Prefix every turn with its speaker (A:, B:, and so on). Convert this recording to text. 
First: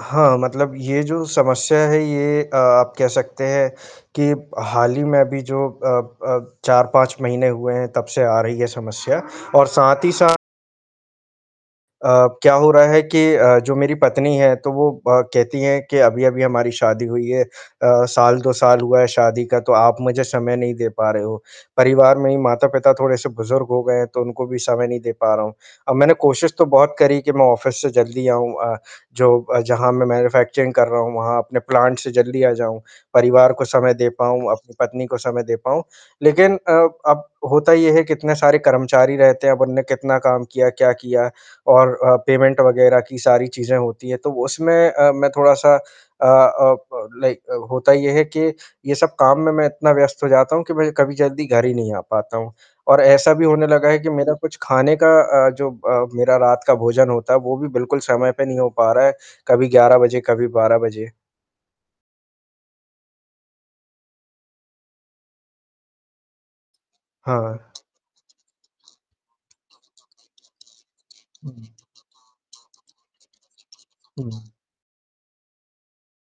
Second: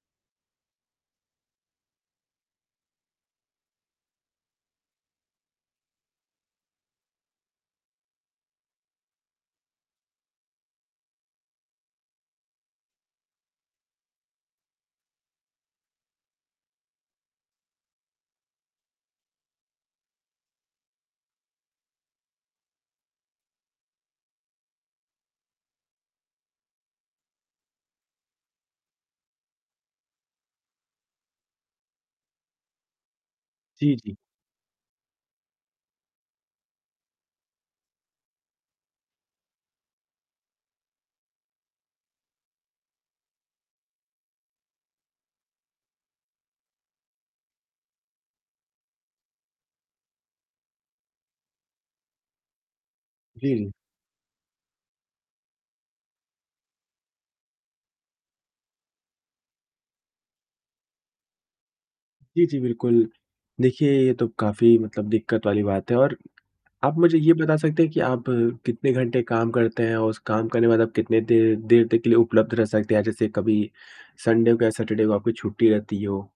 A: हाँ, मतलब ये जो समस्या है ये अ, आप कह सकते हैं कि हाल ही में अभी जो अ अ, 4-5 महीने हुए हैं तब से आ रही है समस्या और साथ ही साथ अ, क्या हो रहा है कि अ, जो मेरी पत्नी है, तो वो ब कहती हैं कि अभी-अभी हमारी शादी हुई है अ, साल 2 साल हुआ है शादी का, तो आप मुझे समय नहीं दे पा रहे हो, परिवार में ही माता-पिता थोड़े-से बुज़ुर्ग हो गए हैं, तो उनको भी समय नहीं दे पा रहा हूँ। अब मैंने कोशिश तो बहुत करी कि मैं ऑफ़िस से जल्दी आऊँ अ, जो अ, जहाँ मैं मैन्युफैक्चरिंग कर रहा हूँ, वहाँ अपने प्लांट से जल्दी आ जाऊँ। परिवार को
B: जी,
A: समय दे
B: जी।
A: पाऊँ, अपनी पत्नी को समय दे पाऊँ, लेकिन अ, अब होता ये है कि इतने सारे कर्मचारी रहते हैं अब उन्होंने कितना काम किया, क्या किया और अ, पेमेंट वग़ैरह की सारी चीज़ें होती हैं। तो उसमें अ, मैं थोड़ा-सा अ अ, प लाइक होता ये है कि, ये सब काम में मैं इतना व्यस्त हो जाता हूँ कि मैं कभी जल्दी घर ही नहीं आ पाता हूँ। और ऐसा भी
B: जी,
A: होने
B: जी।
A: लगा है कि मेरा कुछ खाने का अ, जो अ, मेरा रात का भोजन होता है, वो भी बिल्कुल समय पे नहीं हो पा रहा है, कभी 11 बजे, कभी 12 बजे।
B: जी, जी बिल्कुल। देखिए, ये तो काफ़ी मतलब दिक्कत वाली बात है और आप मुझे ये बता
A: हाँ।
B: सकते हैं कि आप कितने घंटे काम करते हैं और उस काम करने बाद आप कितने देर देर तक लिए उपलब्ध रह सकते हैं? जैसे कभी
A: जी।
B: संडे को या सैटरडे को आपकी छुट्टी रहती हो?